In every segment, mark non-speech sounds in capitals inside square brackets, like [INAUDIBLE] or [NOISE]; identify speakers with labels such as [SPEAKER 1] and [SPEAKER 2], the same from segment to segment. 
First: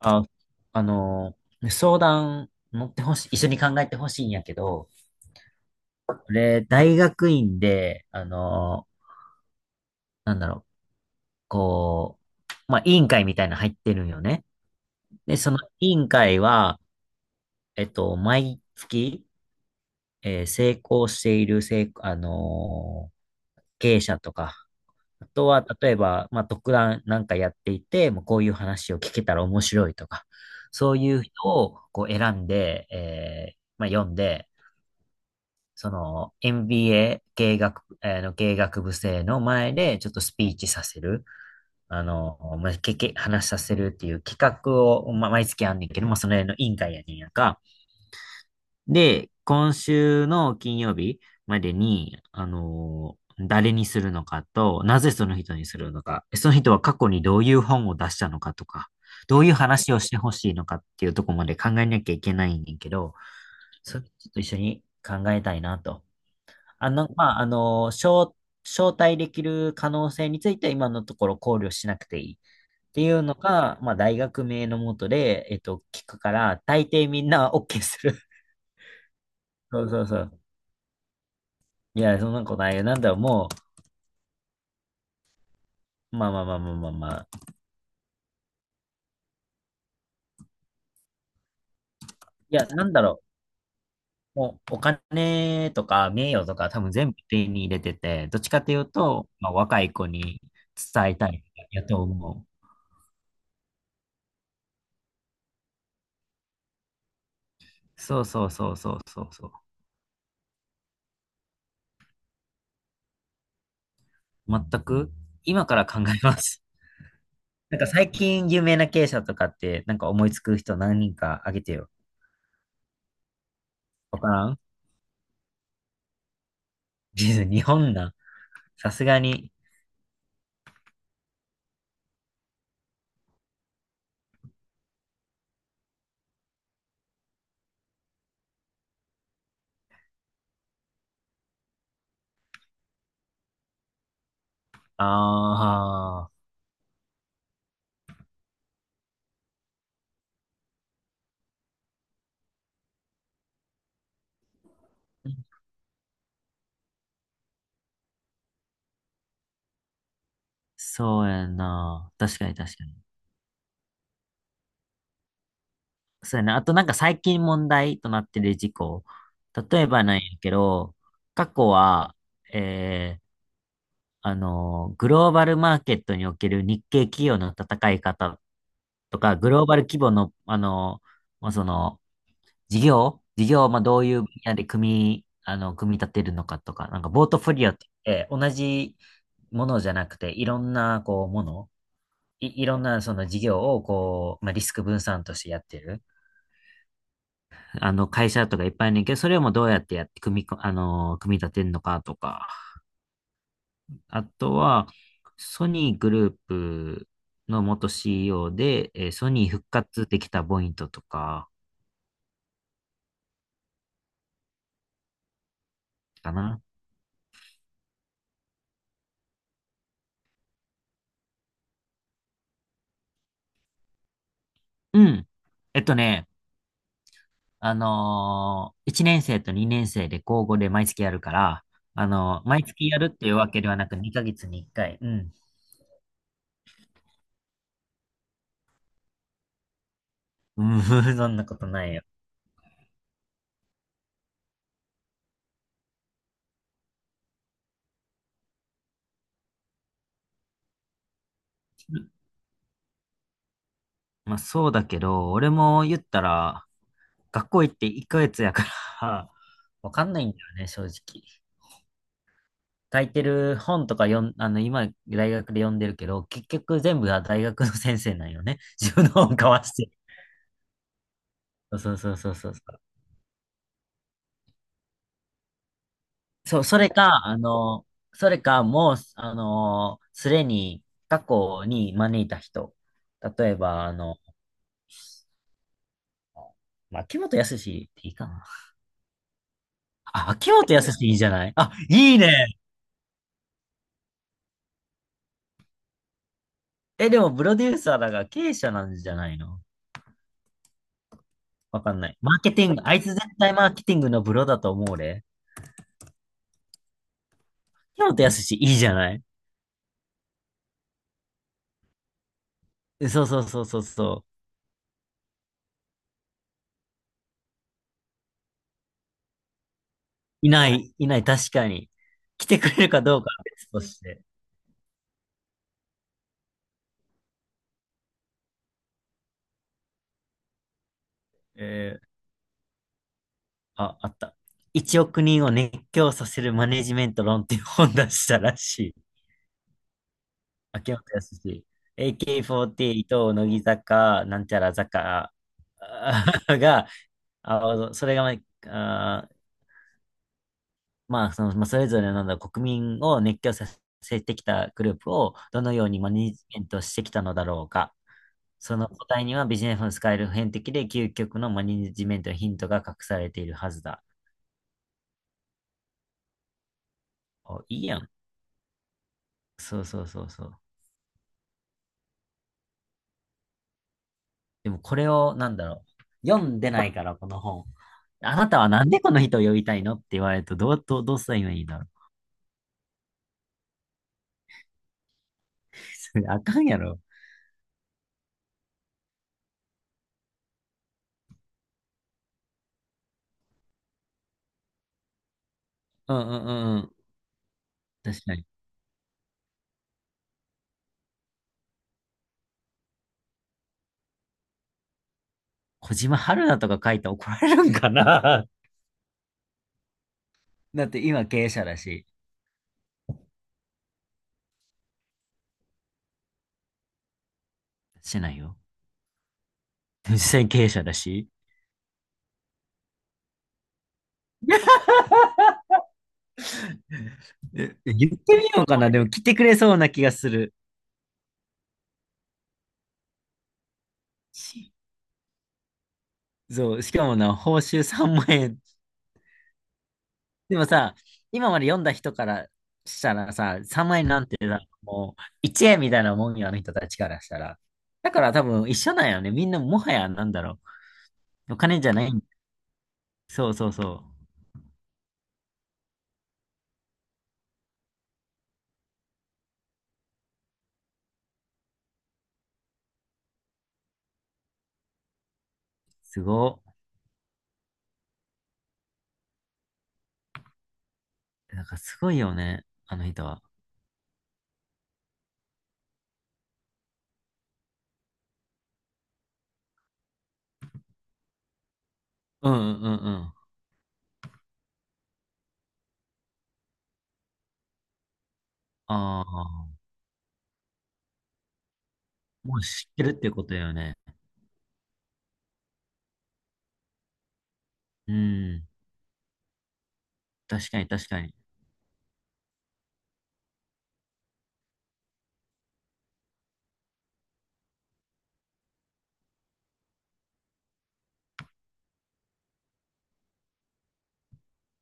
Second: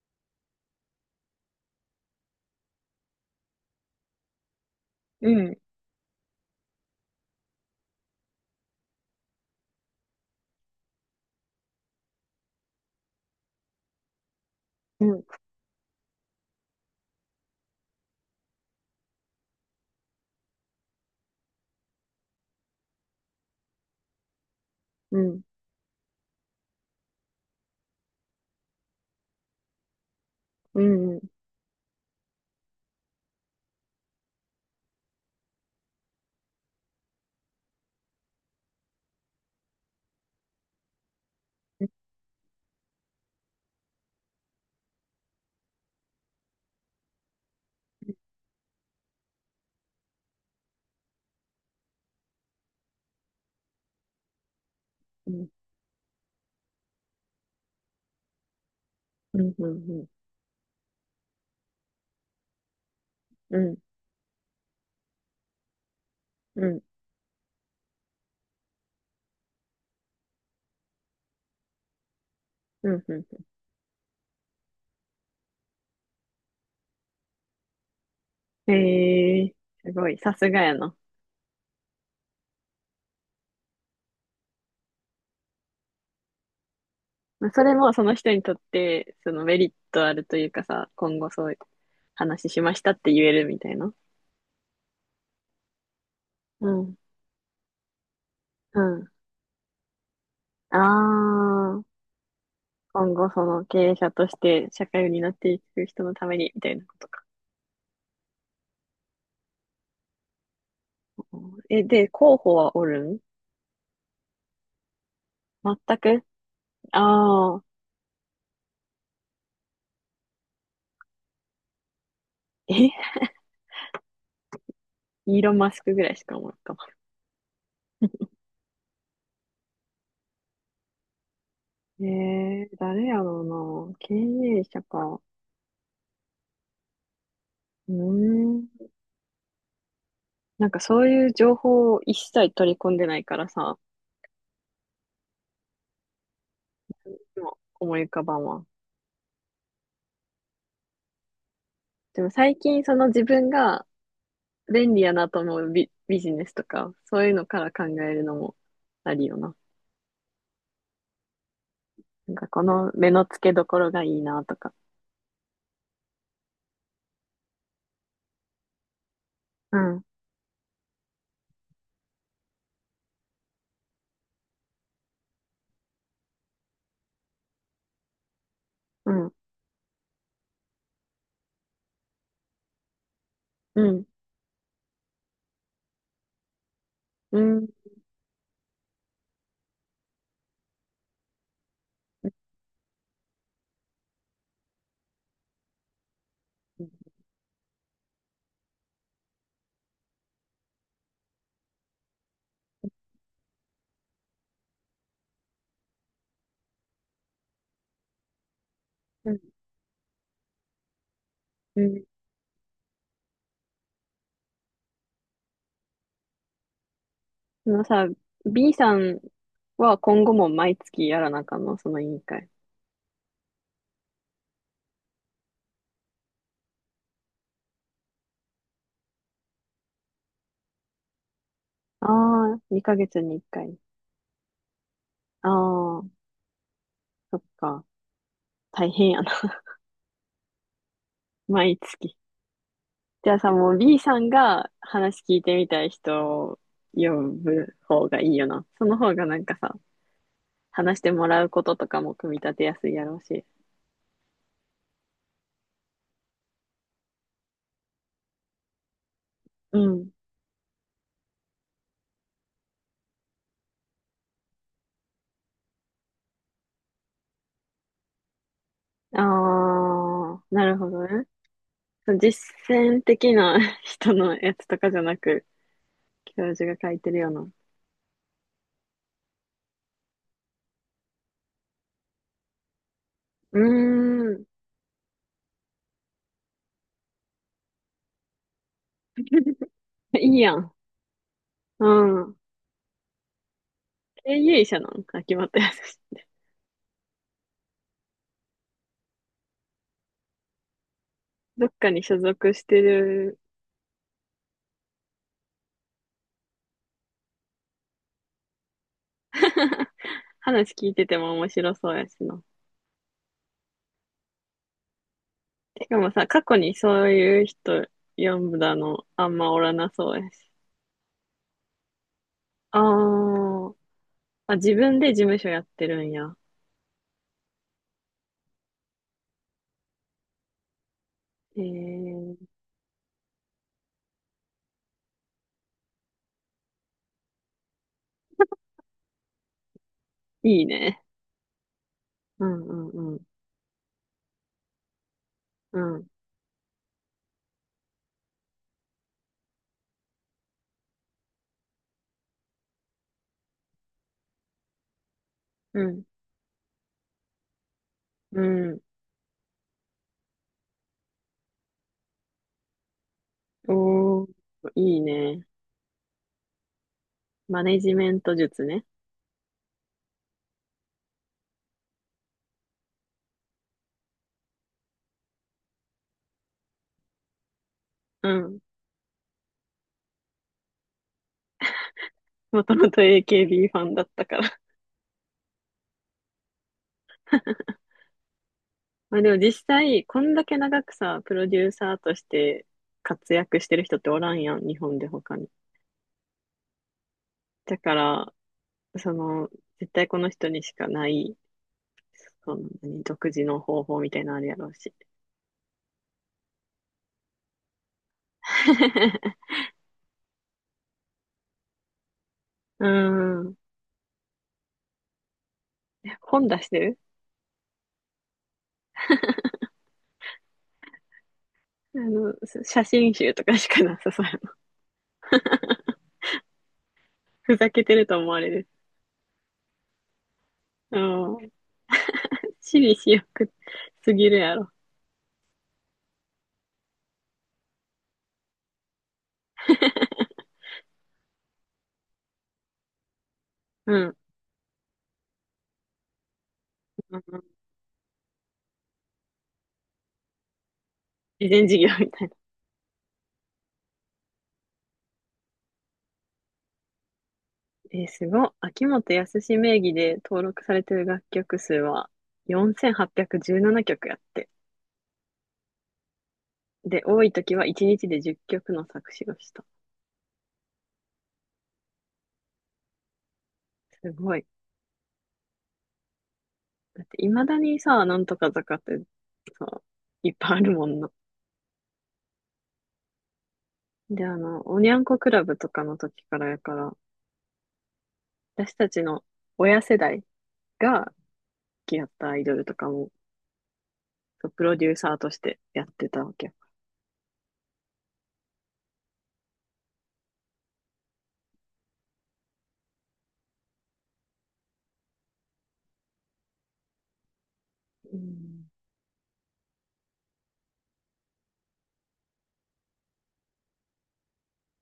[SPEAKER 1] あ、ね相談乗ってほしい、一緒に考えてほしいんやけど、
[SPEAKER 2] うん、
[SPEAKER 1] 俺、大学院で、ー、なんだろう、こ委員会みたいなの入ってるんよね。
[SPEAKER 2] うん、
[SPEAKER 1] で、その委員会は、毎月、成功している、成、あのー経営者とか、
[SPEAKER 2] う
[SPEAKER 1] あ
[SPEAKER 2] ん、
[SPEAKER 1] とは、例えば、まあ、特段なんかやっていて、もうこういう話を聞けたら面白いとか、
[SPEAKER 2] う
[SPEAKER 1] そう
[SPEAKER 2] ん、
[SPEAKER 1] い
[SPEAKER 2] うん、
[SPEAKER 1] う人をこう選んで、まあ、読んで、その n b a 経営学、の経営学部生の前でちょっとスピーチさせる、あの、まあ、話させるっていう企画を、まあ、毎月あんねんけど、まあ、その辺の委員会やねんやんか。で、今週の金曜日までに、誰にするのかと、なぜそ
[SPEAKER 2] う
[SPEAKER 1] の
[SPEAKER 2] ん、
[SPEAKER 1] 人にするのか、その人は過去にどういう本を出したのかとか、
[SPEAKER 2] う
[SPEAKER 1] どういう
[SPEAKER 2] ん、うん、
[SPEAKER 1] 話を
[SPEAKER 2] うん、
[SPEAKER 1] してほしいのかっていうところまで考えなきゃいけないんだけど、
[SPEAKER 2] うん、
[SPEAKER 1] それちょっと一緒に考えたいなと。
[SPEAKER 2] うん。
[SPEAKER 1] あの、まあ、あの、招、招待できる可能性については今のところ考慮しなくていいっ
[SPEAKER 2] う
[SPEAKER 1] て
[SPEAKER 2] ん、
[SPEAKER 1] いうのが、まあ、大学名のもとで、聞くから、大抵みんな OK する。
[SPEAKER 2] へえ、
[SPEAKER 1] [LAUGHS] そう
[SPEAKER 2] す
[SPEAKER 1] そう
[SPEAKER 2] ご
[SPEAKER 1] そ
[SPEAKER 2] い、さ
[SPEAKER 1] う。
[SPEAKER 2] すがやな。
[SPEAKER 1] いや、そんなことないよ。まあまあまあまあまあまあ。
[SPEAKER 2] まあそれもその人にとって、そのメリットあるというかさ、今後そういう話
[SPEAKER 1] い
[SPEAKER 2] し
[SPEAKER 1] や、
[SPEAKER 2] まし
[SPEAKER 1] な
[SPEAKER 2] た
[SPEAKER 1] ん
[SPEAKER 2] っ
[SPEAKER 1] だ
[SPEAKER 2] て
[SPEAKER 1] ろ
[SPEAKER 2] 言えるみたいな。
[SPEAKER 1] お金とか名誉とか
[SPEAKER 2] う
[SPEAKER 1] 多分
[SPEAKER 2] ん、
[SPEAKER 1] 全部手に入れてて、どっちかとい
[SPEAKER 2] う
[SPEAKER 1] う
[SPEAKER 2] ん。
[SPEAKER 1] と、まあ、若い子に
[SPEAKER 2] あ
[SPEAKER 1] 伝えたい
[SPEAKER 2] あ、
[SPEAKER 1] やと思う。
[SPEAKER 2] 今後その経営者として社会を担っていく人のために、みたいなことか。
[SPEAKER 1] そうそうそうそうそうそう。
[SPEAKER 2] え、で、候補はおるん？
[SPEAKER 1] 全く、今から
[SPEAKER 2] 全
[SPEAKER 1] 考え
[SPEAKER 2] く。
[SPEAKER 1] ます。
[SPEAKER 2] ああー、
[SPEAKER 1] なんか最近有名な経営者とかって、なんか思いつく人何人かあげてよ。
[SPEAKER 2] え、
[SPEAKER 1] わからん
[SPEAKER 2] イーロン・マスクぐらいしか思う。
[SPEAKER 1] 実 [LAUGHS] 日本な。さすがに。
[SPEAKER 2] えー、誰やろうな。経営者か。うーん。なんかそういう情報を一切取り込んでないからさ、
[SPEAKER 1] ああ、
[SPEAKER 2] でも思い浮かばんわ。でも最近その自分が便利やなと思うビジネスとか、そういうのから考えるのもありよな。
[SPEAKER 1] そうやな。
[SPEAKER 2] なん
[SPEAKER 1] 確
[SPEAKER 2] か
[SPEAKER 1] かに
[SPEAKER 2] こ
[SPEAKER 1] 確か
[SPEAKER 2] の
[SPEAKER 1] に。
[SPEAKER 2] 目の付けどころがいいなとか。
[SPEAKER 1] そうやな。あとなんか最近問題となってる事故。
[SPEAKER 2] う
[SPEAKER 1] 例えば
[SPEAKER 2] ん、
[SPEAKER 1] なんやけど、過去は、えー、グローバルマーケットにおける日系企業の戦い方
[SPEAKER 2] う
[SPEAKER 1] と
[SPEAKER 2] ん、
[SPEAKER 1] か、グローバル規模の、あの、まあ、その、事業を、まあ、
[SPEAKER 2] う
[SPEAKER 1] どう
[SPEAKER 2] ん、
[SPEAKER 1] いう分野で組み立てるのかとか、なんか、ボート
[SPEAKER 2] う
[SPEAKER 1] フォリ
[SPEAKER 2] ん、
[SPEAKER 1] オって言って、同じものじゃなくて、いろんな、こう、もの、いろんな、その事業を、こう、まあ、リスク分散としてやってる、あの、会社とかいっぱいあるねんけど、それをもうどうやってやって組み立てるのかとか、あとは、ソニーグループの元 CEO で、ソ
[SPEAKER 2] うん、
[SPEAKER 1] ニー復活できたポイントとか、
[SPEAKER 2] うん。
[SPEAKER 1] かな。
[SPEAKER 2] そのさ、B さんは今後も毎月やらなあかんの、その委員会？
[SPEAKER 1] うん。えっとね、1年生と2年生で交互で毎月やるから、
[SPEAKER 2] ああ、
[SPEAKER 1] 毎月
[SPEAKER 2] 2
[SPEAKER 1] や
[SPEAKER 2] ヶ
[SPEAKER 1] るっ
[SPEAKER 2] 月
[SPEAKER 1] てい
[SPEAKER 2] に
[SPEAKER 1] う
[SPEAKER 2] 1
[SPEAKER 1] わけでは
[SPEAKER 2] 回。
[SPEAKER 1] なく2ヶ月に1回。うん。
[SPEAKER 2] ああ、そっか。大変やな。[LAUGHS]
[SPEAKER 1] うん、[LAUGHS] そんなこと
[SPEAKER 2] 毎
[SPEAKER 1] ないよ。
[SPEAKER 2] 月。じゃあさ、もう B さんが話聞いてみたい人を呼ぶ方がいいよな。その方がなんかさ、話してもらうこととかも組み立てやすいやろうし。
[SPEAKER 1] まあそうだけど、俺も言ったら、学校行って1ヶ月やから
[SPEAKER 2] う
[SPEAKER 1] [LAUGHS] わか
[SPEAKER 2] ん。
[SPEAKER 1] んないんだよね、正直。書いてる本とか読ん、あの、今、大学で読んでるけど、結局全部は大学の先生なんよね。[LAUGHS] 自分の
[SPEAKER 2] あ
[SPEAKER 1] 本交わして。
[SPEAKER 2] あ、なるほどね。
[SPEAKER 1] そう
[SPEAKER 2] そ
[SPEAKER 1] そう
[SPEAKER 2] う
[SPEAKER 1] そうそ
[SPEAKER 2] 実
[SPEAKER 1] うそう。
[SPEAKER 2] 践的な [LAUGHS] 人のやつとかじゃなく、教
[SPEAKER 1] そう、
[SPEAKER 2] 授が
[SPEAKER 1] それ
[SPEAKER 2] 書いて
[SPEAKER 1] か、
[SPEAKER 2] るよう
[SPEAKER 1] あ
[SPEAKER 2] な。
[SPEAKER 1] の、それか、もう、あの、すでに過去に招いた人。例え
[SPEAKER 2] う
[SPEAKER 1] ば、あの、
[SPEAKER 2] ーん。
[SPEAKER 1] まあ、秋元康っていいかな。あ、
[SPEAKER 2] いい
[SPEAKER 1] 秋
[SPEAKER 2] やん。
[SPEAKER 1] 元康いいじゃないあ、
[SPEAKER 2] う
[SPEAKER 1] いい
[SPEAKER 2] ん。
[SPEAKER 1] ね。
[SPEAKER 2] 経営者なん秋元康。
[SPEAKER 1] え、でも、プロデューサーだが経営者なんじゃないの
[SPEAKER 2] どっ
[SPEAKER 1] わ
[SPEAKER 2] か
[SPEAKER 1] かん
[SPEAKER 2] に
[SPEAKER 1] な
[SPEAKER 2] 所
[SPEAKER 1] い。マーケ
[SPEAKER 2] 属し
[SPEAKER 1] ティン
[SPEAKER 2] て
[SPEAKER 1] グ、あいつ絶
[SPEAKER 2] る。
[SPEAKER 1] 対マーケティングのプロだと思うで。秋元康いいじゃない
[SPEAKER 2] [LAUGHS] 話聞いてても面白そうやしな。
[SPEAKER 1] えそうそうそうそうそ
[SPEAKER 2] てかもさ、過去にそういう人読んだのあんまおらなそうやし。
[SPEAKER 1] う。いない、いない、確かに。来てく
[SPEAKER 2] あ
[SPEAKER 1] れるかどうかは別
[SPEAKER 2] ー、
[SPEAKER 1] として。
[SPEAKER 2] あ、自分で事務所やってるんや。え
[SPEAKER 1] えー
[SPEAKER 2] ー、
[SPEAKER 1] あ、あった。1億人を熱狂させるマネジメント論っていう本出したらしい。
[SPEAKER 2] いい
[SPEAKER 1] 秋
[SPEAKER 2] ね。
[SPEAKER 1] 元康。
[SPEAKER 2] うんうんうん。
[SPEAKER 1] AK48、乃木坂、なんちゃら坂
[SPEAKER 2] うん
[SPEAKER 1] あー [LAUGHS] が、あ、それがま、あー、まあ、その、まあ、それぞれのなんだ国民を熱狂させてきたグループをどの
[SPEAKER 2] う
[SPEAKER 1] ように
[SPEAKER 2] ん
[SPEAKER 1] マネジメントしてきたのだろうか。
[SPEAKER 2] う
[SPEAKER 1] そ
[SPEAKER 2] ん。
[SPEAKER 1] の答えにはビジネスの使える普遍的で究極のマネジメントのヒントが隠されているはずだ。
[SPEAKER 2] おー、いいね。
[SPEAKER 1] お、
[SPEAKER 2] マネ
[SPEAKER 1] いい
[SPEAKER 2] ジ
[SPEAKER 1] やん。
[SPEAKER 2] メント術ね。
[SPEAKER 1] そうそうそうそう。でもこれを、なんだろう。読んでないから、この本。
[SPEAKER 2] う
[SPEAKER 1] あな
[SPEAKER 2] ん。
[SPEAKER 1] たはなんでこの人を呼びたいのって言われると、どうすればいいんだろう。
[SPEAKER 2] もともと AKB ファンだったから。
[SPEAKER 1] [LAUGHS] それあかんやろ。
[SPEAKER 2] [LAUGHS] まあでも実際、こんだけ長くさ、プロデューサーとして活躍してる人っておらんやん、日本で他に。
[SPEAKER 1] うんうんうんうん。
[SPEAKER 2] だか
[SPEAKER 1] 確
[SPEAKER 2] ら、
[SPEAKER 1] かに。
[SPEAKER 2] その、絶対この人にしかない、その、何独自の方法みたいなのあるやろうし。
[SPEAKER 1] 小島春菜とか書いて怒られるんかな
[SPEAKER 2] [LAUGHS]
[SPEAKER 1] [LAUGHS] だって今経営者だし。
[SPEAKER 2] うん。本出してる。
[SPEAKER 1] してないよ。実際に経営者だし。
[SPEAKER 2] あの、写真集とかしかなさそうやな。
[SPEAKER 1] [LAUGHS]
[SPEAKER 2] [LAUGHS] ふ
[SPEAKER 1] 言
[SPEAKER 2] ざ
[SPEAKER 1] っ
[SPEAKER 2] けて
[SPEAKER 1] て
[SPEAKER 2] る
[SPEAKER 1] み
[SPEAKER 2] と思われ
[SPEAKER 1] よう
[SPEAKER 2] る。
[SPEAKER 1] かな。でも来てくれそうな気がする。
[SPEAKER 2] うん。私利私欲すぎるやろ。
[SPEAKER 1] しそう。しかもな、報酬3万円でもさ、今まで読んだ人からしたらさ、3
[SPEAKER 2] う
[SPEAKER 1] 万円
[SPEAKER 2] ん。
[SPEAKER 1] なんてさ、もう1円みたいなもんよ、あの人たちか
[SPEAKER 2] う
[SPEAKER 1] らした
[SPEAKER 2] ん、
[SPEAKER 1] ら。だから多分一緒なんよね。みんなもはやなんだろ
[SPEAKER 2] 慈
[SPEAKER 1] う。お
[SPEAKER 2] 善事
[SPEAKER 1] 金
[SPEAKER 2] 業
[SPEAKER 1] じゃな
[SPEAKER 2] み
[SPEAKER 1] い。
[SPEAKER 2] たい。
[SPEAKER 1] そうそうそう。
[SPEAKER 2] えーすごい。秋元康名義で登録されてる楽曲数は4817曲やって。
[SPEAKER 1] すご。
[SPEAKER 2] で、多い時は1日で10曲の作詞をした。
[SPEAKER 1] なんかすごいよね、あの人は。
[SPEAKER 2] すごい。だって未だにさ、なんとか坂ってさ、いっぱいあるもんな。
[SPEAKER 1] うんうんうんうん。
[SPEAKER 2] で、あの、おにゃんこクラブとかの時からやから、私たちの
[SPEAKER 1] ああ、
[SPEAKER 2] 親世代が好きやったアイド
[SPEAKER 1] もう
[SPEAKER 2] ルと
[SPEAKER 1] 知
[SPEAKER 2] か
[SPEAKER 1] って
[SPEAKER 2] も、
[SPEAKER 1] るってことだよね。
[SPEAKER 2] そうプロデューサーとしてやってたわけ。
[SPEAKER 1] うん。確かに確かに。
[SPEAKER 2] ようん。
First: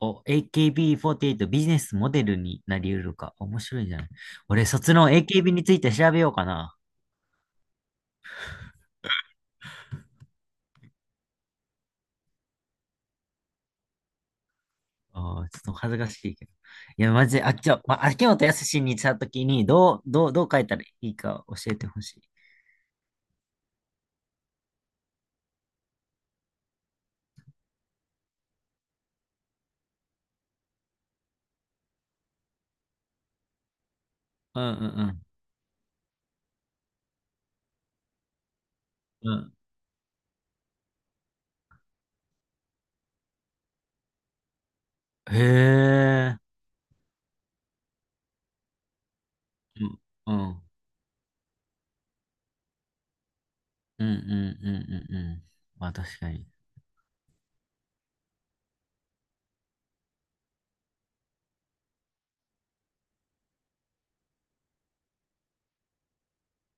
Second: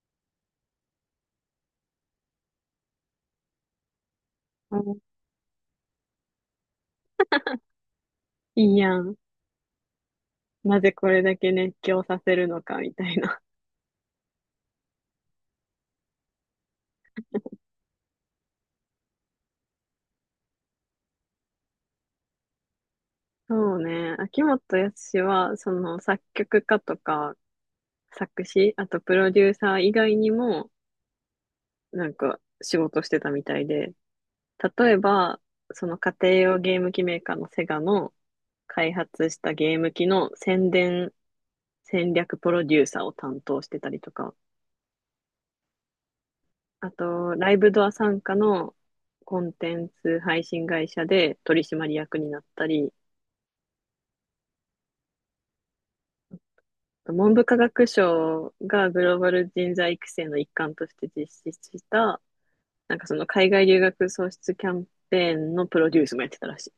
[SPEAKER 1] お、AKB48 ビーフォーティーエイトビジネスモデルになり得るか。面白いじゃない。俺、卒
[SPEAKER 2] あ、
[SPEAKER 1] 論 AKB について調べようかな。
[SPEAKER 2] いいやん。なぜこれだけ熱狂させるのか、みたいな。
[SPEAKER 1] ああ、ちょっと恥ずかしいけど。いや、マジで、あっちは、まあ、秋元康にしたときに、どう書いたらいいか教えてほしい。
[SPEAKER 2] [LAUGHS] そうね。秋元康は、その作曲家とか作詞、あとプロデューサー以外にも、なんか仕事してたみたいで、
[SPEAKER 1] うん
[SPEAKER 2] 例え
[SPEAKER 1] うん
[SPEAKER 2] ば、その家庭用ゲーム機メーカーのセガの開発
[SPEAKER 1] うん。う
[SPEAKER 2] し
[SPEAKER 1] ん。
[SPEAKER 2] たゲーム機の宣伝戦略プロデューサーを担当してたりとか、
[SPEAKER 1] へえ。
[SPEAKER 2] あと、ライブドア傘下のコンテ
[SPEAKER 1] う
[SPEAKER 2] ン
[SPEAKER 1] ん。
[SPEAKER 2] ツ
[SPEAKER 1] う
[SPEAKER 2] 配
[SPEAKER 1] ん。
[SPEAKER 2] 信会社で取締役になったり、
[SPEAKER 1] うんうんうんうんうん。まあ、確かに。
[SPEAKER 2] 文部科学省がグローバル人材育成の一環として実施した、なんかその海外留学創出キャンペーンのプロデュースもやってたらしい。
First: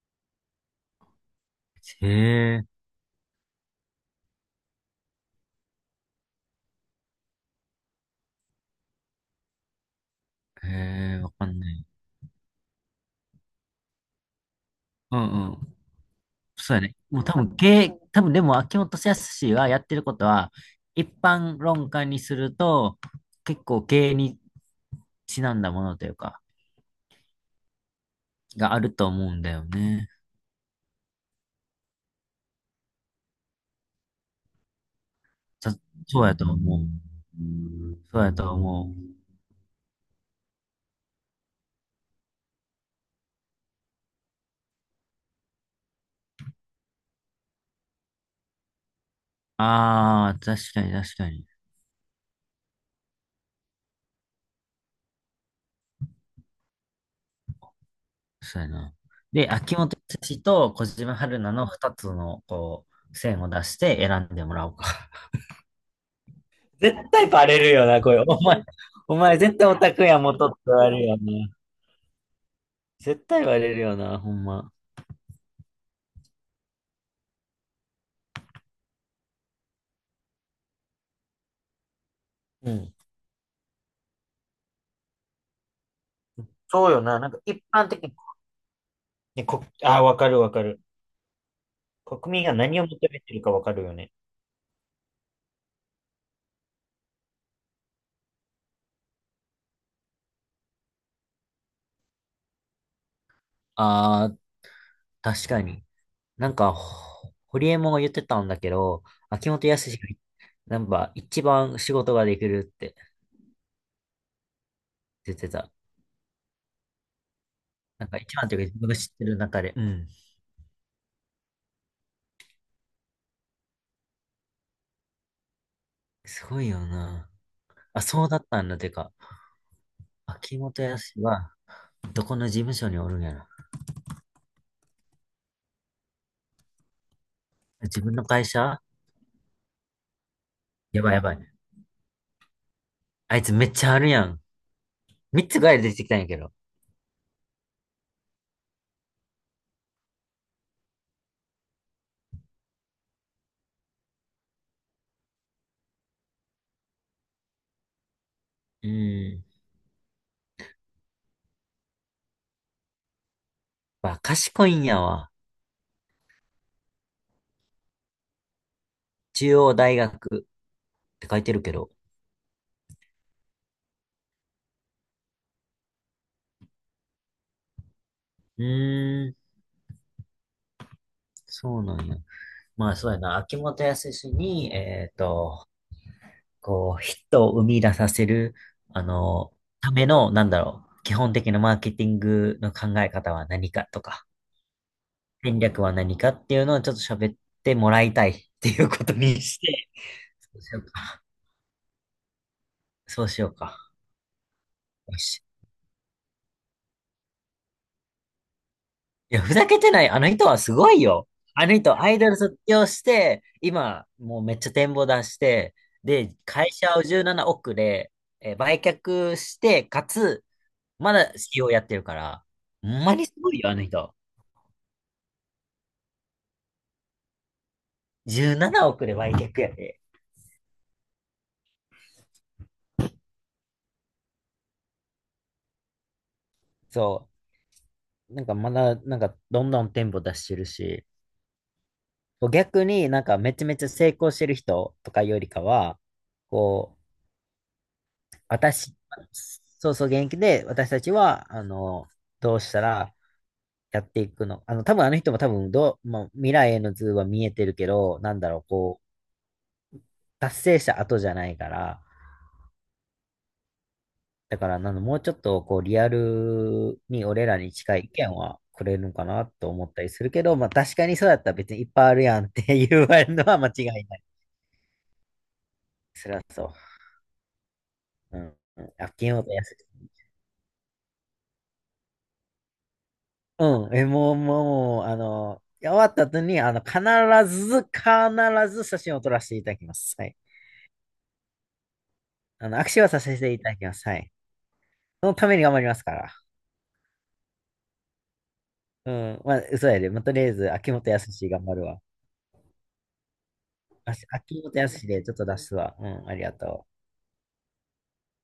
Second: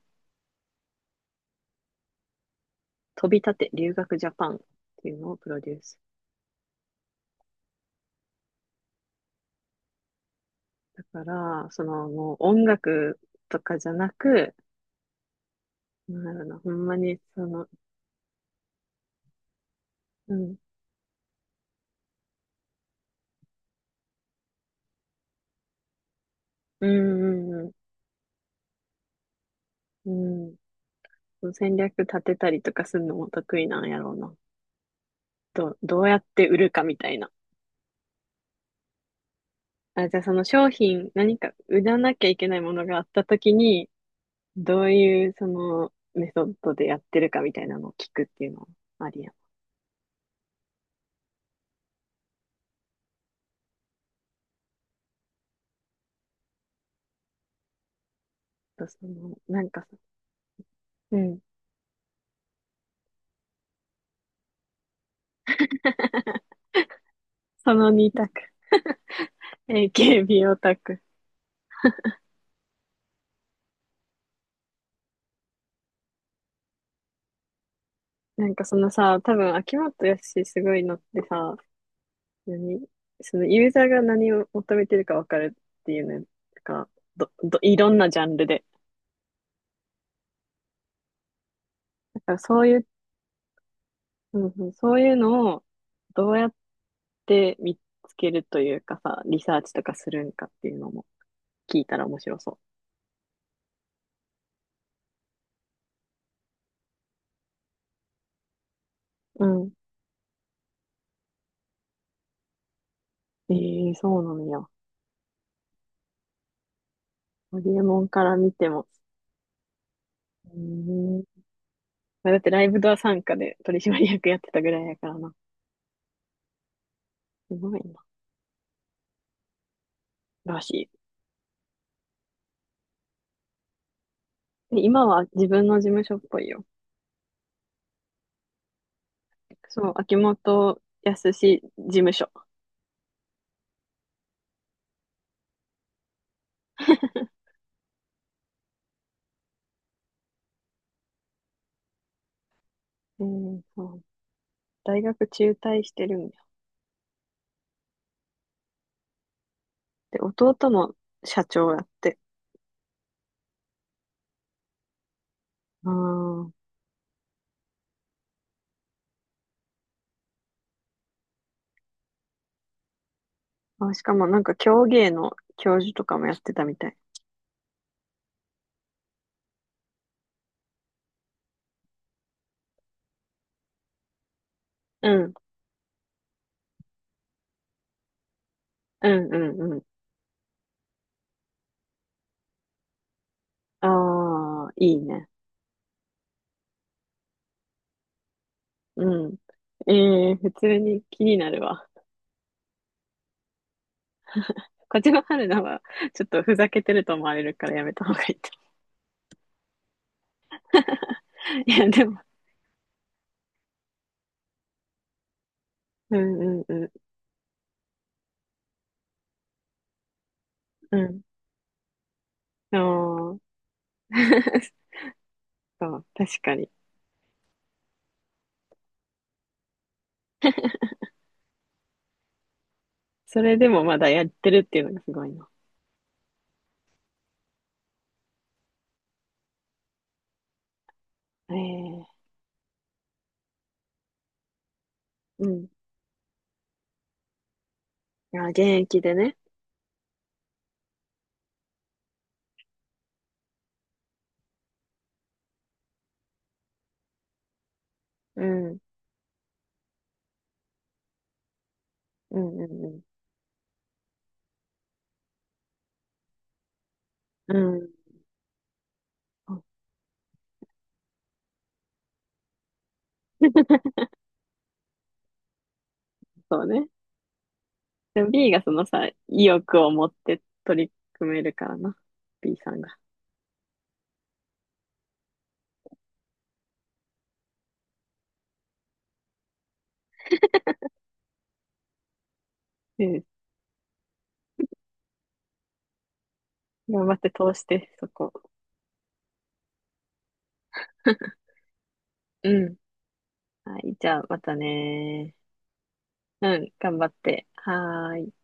[SPEAKER 1] へえ。
[SPEAKER 2] 飛び立て留学ジャパンっていうのをプロデュース。
[SPEAKER 1] へえ、
[SPEAKER 2] か
[SPEAKER 1] わかん
[SPEAKER 2] ら、
[SPEAKER 1] な
[SPEAKER 2] そ
[SPEAKER 1] い。
[SPEAKER 2] のもう音楽とかじゃなく、
[SPEAKER 1] うんうん。
[SPEAKER 2] なんだろうな、ほ
[SPEAKER 1] そ
[SPEAKER 2] ん
[SPEAKER 1] うやね。
[SPEAKER 2] まに
[SPEAKER 1] もう多
[SPEAKER 2] そ
[SPEAKER 1] 分、
[SPEAKER 2] の、
[SPEAKER 1] 経、多分でも、秋元康はやってること
[SPEAKER 2] う
[SPEAKER 1] は、
[SPEAKER 2] ん、
[SPEAKER 1] 一般論家にすると、結構経営にちなんだものというか、
[SPEAKER 2] うん、うん、
[SPEAKER 1] があると思うんだよね。
[SPEAKER 2] うん、うん、その戦略立てたりとかするのも得意なんやろうな。
[SPEAKER 1] さ
[SPEAKER 2] どうや
[SPEAKER 1] そ
[SPEAKER 2] っ
[SPEAKER 1] うやと
[SPEAKER 2] て売る
[SPEAKER 1] 思
[SPEAKER 2] かみた
[SPEAKER 1] う。
[SPEAKER 2] いな。
[SPEAKER 1] そうやと思う。
[SPEAKER 2] あ、じゃあその商品、何か売らなきゃいけないものがあったときに、どういうそのメソッドでやってるかみたいなのを聞くっていうのもありやん。あ
[SPEAKER 1] ああ、確かに確かに。そうや
[SPEAKER 2] と
[SPEAKER 1] な。
[SPEAKER 2] その、
[SPEAKER 1] で、
[SPEAKER 2] なん
[SPEAKER 1] 秋
[SPEAKER 2] かさ、
[SPEAKER 1] 元康と小
[SPEAKER 2] う
[SPEAKER 1] 島春
[SPEAKER 2] ん、
[SPEAKER 1] 菜の二つの、こう、線を出して選んでもらおうか。[LAUGHS] 絶対バレる
[SPEAKER 2] そ
[SPEAKER 1] よ
[SPEAKER 2] の
[SPEAKER 1] な、
[SPEAKER 2] 2
[SPEAKER 1] これ。
[SPEAKER 2] 択。
[SPEAKER 1] お前、[LAUGHS] お前絶対オタクや元
[SPEAKER 2] AKB
[SPEAKER 1] っ
[SPEAKER 2] オ
[SPEAKER 1] て言
[SPEAKER 2] タ
[SPEAKER 1] われ
[SPEAKER 2] ク。
[SPEAKER 1] るよな。絶対バレるよな、ほんま。
[SPEAKER 2] なんかそのさ、多分秋元康すごいのってさ、
[SPEAKER 1] う
[SPEAKER 2] 何
[SPEAKER 1] ん。
[SPEAKER 2] そのユーザーが何を求めてるか分かるっていうのが、
[SPEAKER 1] そうよな、なんか一
[SPEAKER 2] い
[SPEAKER 1] 般
[SPEAKER 2] ろん
[SPEAKER 1] 的
[SPEAKER 2] な
[SPEAKER 1] に、
[SPEAKER 2] ジャンルで。
[SPEAKER 1] ああ、わかるわかる。
[SPEAKER 2] だか
[SPEAKER 1] 国
[SPEAKER 2] ら
[SPEAKER 1] 民が
[SPEAKER 2] そうい
[SPEAKER 1] 何
[SPEAKER 2] う、
[SPEAKER 1] を求めてるかわかるよね。
[SPEAKER 2] うんうん、そういうのをどうやって見つけるというかさ、リサーチとかするんかっていうのも聞いたら面白そ
[SPEAKER 1] ああ、確かに。なんか、ホリエモンが言ってたんだけど、
[SPEAKER 2] う。う
[SPEAKER 1] 秋元
[SPEAKER 2] ん。
[SPEAKER 1] 康が、なんか、一番仕事ができるって
[SPEAKER 2] ええそうなのよ。
[SPEAKER 1] 言ってた。
[SPEAKER 2] ホリエモ
[SPEAKER 1] な
[SPEAKER 2] ン
[SPEAKER 1] んか、
[SPEAKER 2] から
[SPEAKER 1] 一番
[SPEAKER 2] 見
[SPEAKER 1] というか、
[SPEAKER 2] て
[SPEAKER 1] 自
[SPEAKER 2] も。
[SPEAKER 1] 分が知ってる中で。うん。
[SPEAKER 2] うん。まあだってライブドア参加で取締役やってたぐらいやからな。
[SPEAKER 1] すごいよな。
[SPEAKER 2] すごい
[SPEAKER 1] あ、
[SPEAKER 2] な。
[SPEAKER 1] そうだったんだ。てか、秋
[SPEAKER 2] らし
[SPEAKER 1] 元
[SPEAKER 2] い。
[SPEAKER 1] 康は、どこの事務所におるんやろ。
[SPEAKER 2] で今は自分の事務所っぽいよ。
[SPEAKER 1] 自分の会社
[SPEAKER 2] そう、秋元
[SPEAKER 1] やばいや
[SPEAKER 2] 康
[SPEAKER 1] ばい。
[SPEAKER 2] 事務所。
[SPEAKER 1] あいつめっちゃあるやん。三つぐらい出てきたんやけど。
[SPEAKER 2] うん、そう。大学中退してるんだよ。
[SPEAKER 1] うん。
[SPEAKER 2] で、弟も社長やって。
[SPEAKER 1] わ、賢いんやわ。
[SPEAKER 2] あー、
[SPEAKER 1] 中央大学って書いてるけど。
[SPEAKER 2] あ、しかもなんか教芸の教授とかもやってたみたい。
[SPEAKER 1] うーん、そうなんや。まあそうやな、秋元康に、
[SPEAKER 2] うん、
[SPEAKER 1] こう、ヒットを生み出させる、あ
[SPEAKER 2] うん、う
[SPEAKER 1] の、
[SPEAKER 2] ん、うん。
[SPEAKER 1] ための、なんだろう、基本的なマーケティングの考え方は何か
[SPEAKER 2] あ
[SPEAKER 1] とか、
[SPEAKER 2] あ、いいね。
[SPEAKER 1] 戦略は何かっていうのをちょっと喋ってもらいたいっていうこと
[SPEAKER 2] うん。
[SPEAKER 1] にして、
[SPEAKER 2] ええ普
[SPEAKER 1] そうし
[SPEAKER 2] 通
[SPEAKER 1] よう
[SPEAKER 2] に
[SPEAKER 1] か。
[SPEAKER 2] 気になるわ。
[SPEAKER 1] そうしようか。
[SPEAKER 2] 小
[SPEAKER 1] よ
[SPEAKER 2] 島
[SPEAKER 1] し。
[SPEAKER 2] 春菜は、ちょっとふざけてると思われるからやめた方がいいと。
[SPEAKER 1] いや、ふざけてない。あの人はすごいよ。
[SPEAKER 2] [LAUGHS]
[SPEAKER 1] あ
[SPEAKER 2] い
[SPEAKER 1] の
[SPEAKER 2] や、
[SPEAKER 1] 人、
[SPEAKER 2] で
[SPEAKER 1] アイ
[SPEAKER 2] も、
[SPEAKER 1] ドル卒業して、今、もうめっちゃ展望出して、
[SPEAKER 2] う
[SPEAKER 1] で、
[SPEAKER 2] ん、うん、
[SPEAKER 1] 会
[SPEAKER 2] うん、
[SPEAKER 1] 社を17億で、売却して、かつ、まだ c e やってるから、ほんまにす
[SPEAKER 2] うん。ああ
[SPEAKER 1] ごいよ、あの人。
[SPEAKER 2] [LAUGHS] そう、確かに。
[SPEAKER 1] 17億で売却やで。
[SPEAKER 2] それでもまだやってるっていうのがすごいな。
[SPEAKER 1] そう。なんかまだ、なんかどんどん店舗出してるし、
[SPEAKER 2] ええ、
[SPEAKER 1] 逆になんかめちゃめちゃ成功してる人とかよ
[SPEAKER 2] う
[SPEAKER 1] りか
[SPEAKER 2] ん。
[SPEAKER 1] は、こう、
[SPEAKER 2] あ、現
[SPEAKER 1] 私、
[SPEAKER 2] 役でね。
[SPEAKER 1] そうそう現役で私たちは、あの、どうしたらやっていくの。あの、多分あの人も多分どう、まあ、未来への図は見えてるけど、なん
[SPEAKER 2] う
[SPEAKER 1] だろう、
[SPEAKER 2] ん。
[SPEAKER 1] こう、達成した後じゃないから、
[SPEAKER 2] うんうん
[SPEAKER 1] だから、なんだもうちょっと、こう、リアルに俺
[SPEAKER 2] う
[SPEAKER 1] らに
[SPEAKER 2] ん。う
[SPEAKER 1] 近い意
[SPEAKER 2] ん。
[SPEAKER 1] 見はくれるのかな
[SPEAKER 2] そう、
[SPEAKER 1] と思ったりするけど、まあ、確かにそうだったら別にいっぱいあるやんって言われるのは間違いない。そりゃ
[SPEAKER 2] そう
[SPEAKER 1] そ
[SPEAKER 2] ね。でも
[SPEAKER 1] う。う
[SPEAKER 2] B
[SPEAKER 1] ん。
[SPEAKER 2] がそ
[SPEAKER 1] う
[SPEAKER 2] の
[SPEAKER 1] ん。
[SPEAKER 2] さ、
[SPEAKER 1] あ、金曜
[SPEAKER 2] 意
[SPEAKER 1] と安
[SPEAKER 2] 欲を持
[SPEAKER 1] い。
[SPEAKER 2] って取り組めるからな。B さんが。
[SPEAKER 1] うん。え、もう、もう、あの、終わった後に、あの、必ず写真を撮らせていただきます。はい。あの、握手
[SPEAKER 2] う
[SPEAKER 1] はさ
[SPEAKER 2] ん。
[SPEAKER 1] せていただきます。はい。そのために頑張りますから。
[SPEAKER 2] 頑張って通して、そこ。
[SPEAKER 1] うん。まあ、嘘やで。まあ、とりあえず、秋元康頑張るわ。
[SPEAKER 2] うん。はい。じゃあ、また
[SPEAKER 1] 秋元康でち
[SPEAKER 2] ね。
[SPEAKER 1] ょっと出すわ。うん。ありが
[SPEAKER 2] うん。
[SPEAKER 1] とう。
[SPEAKER 2] 頑張って。はーい。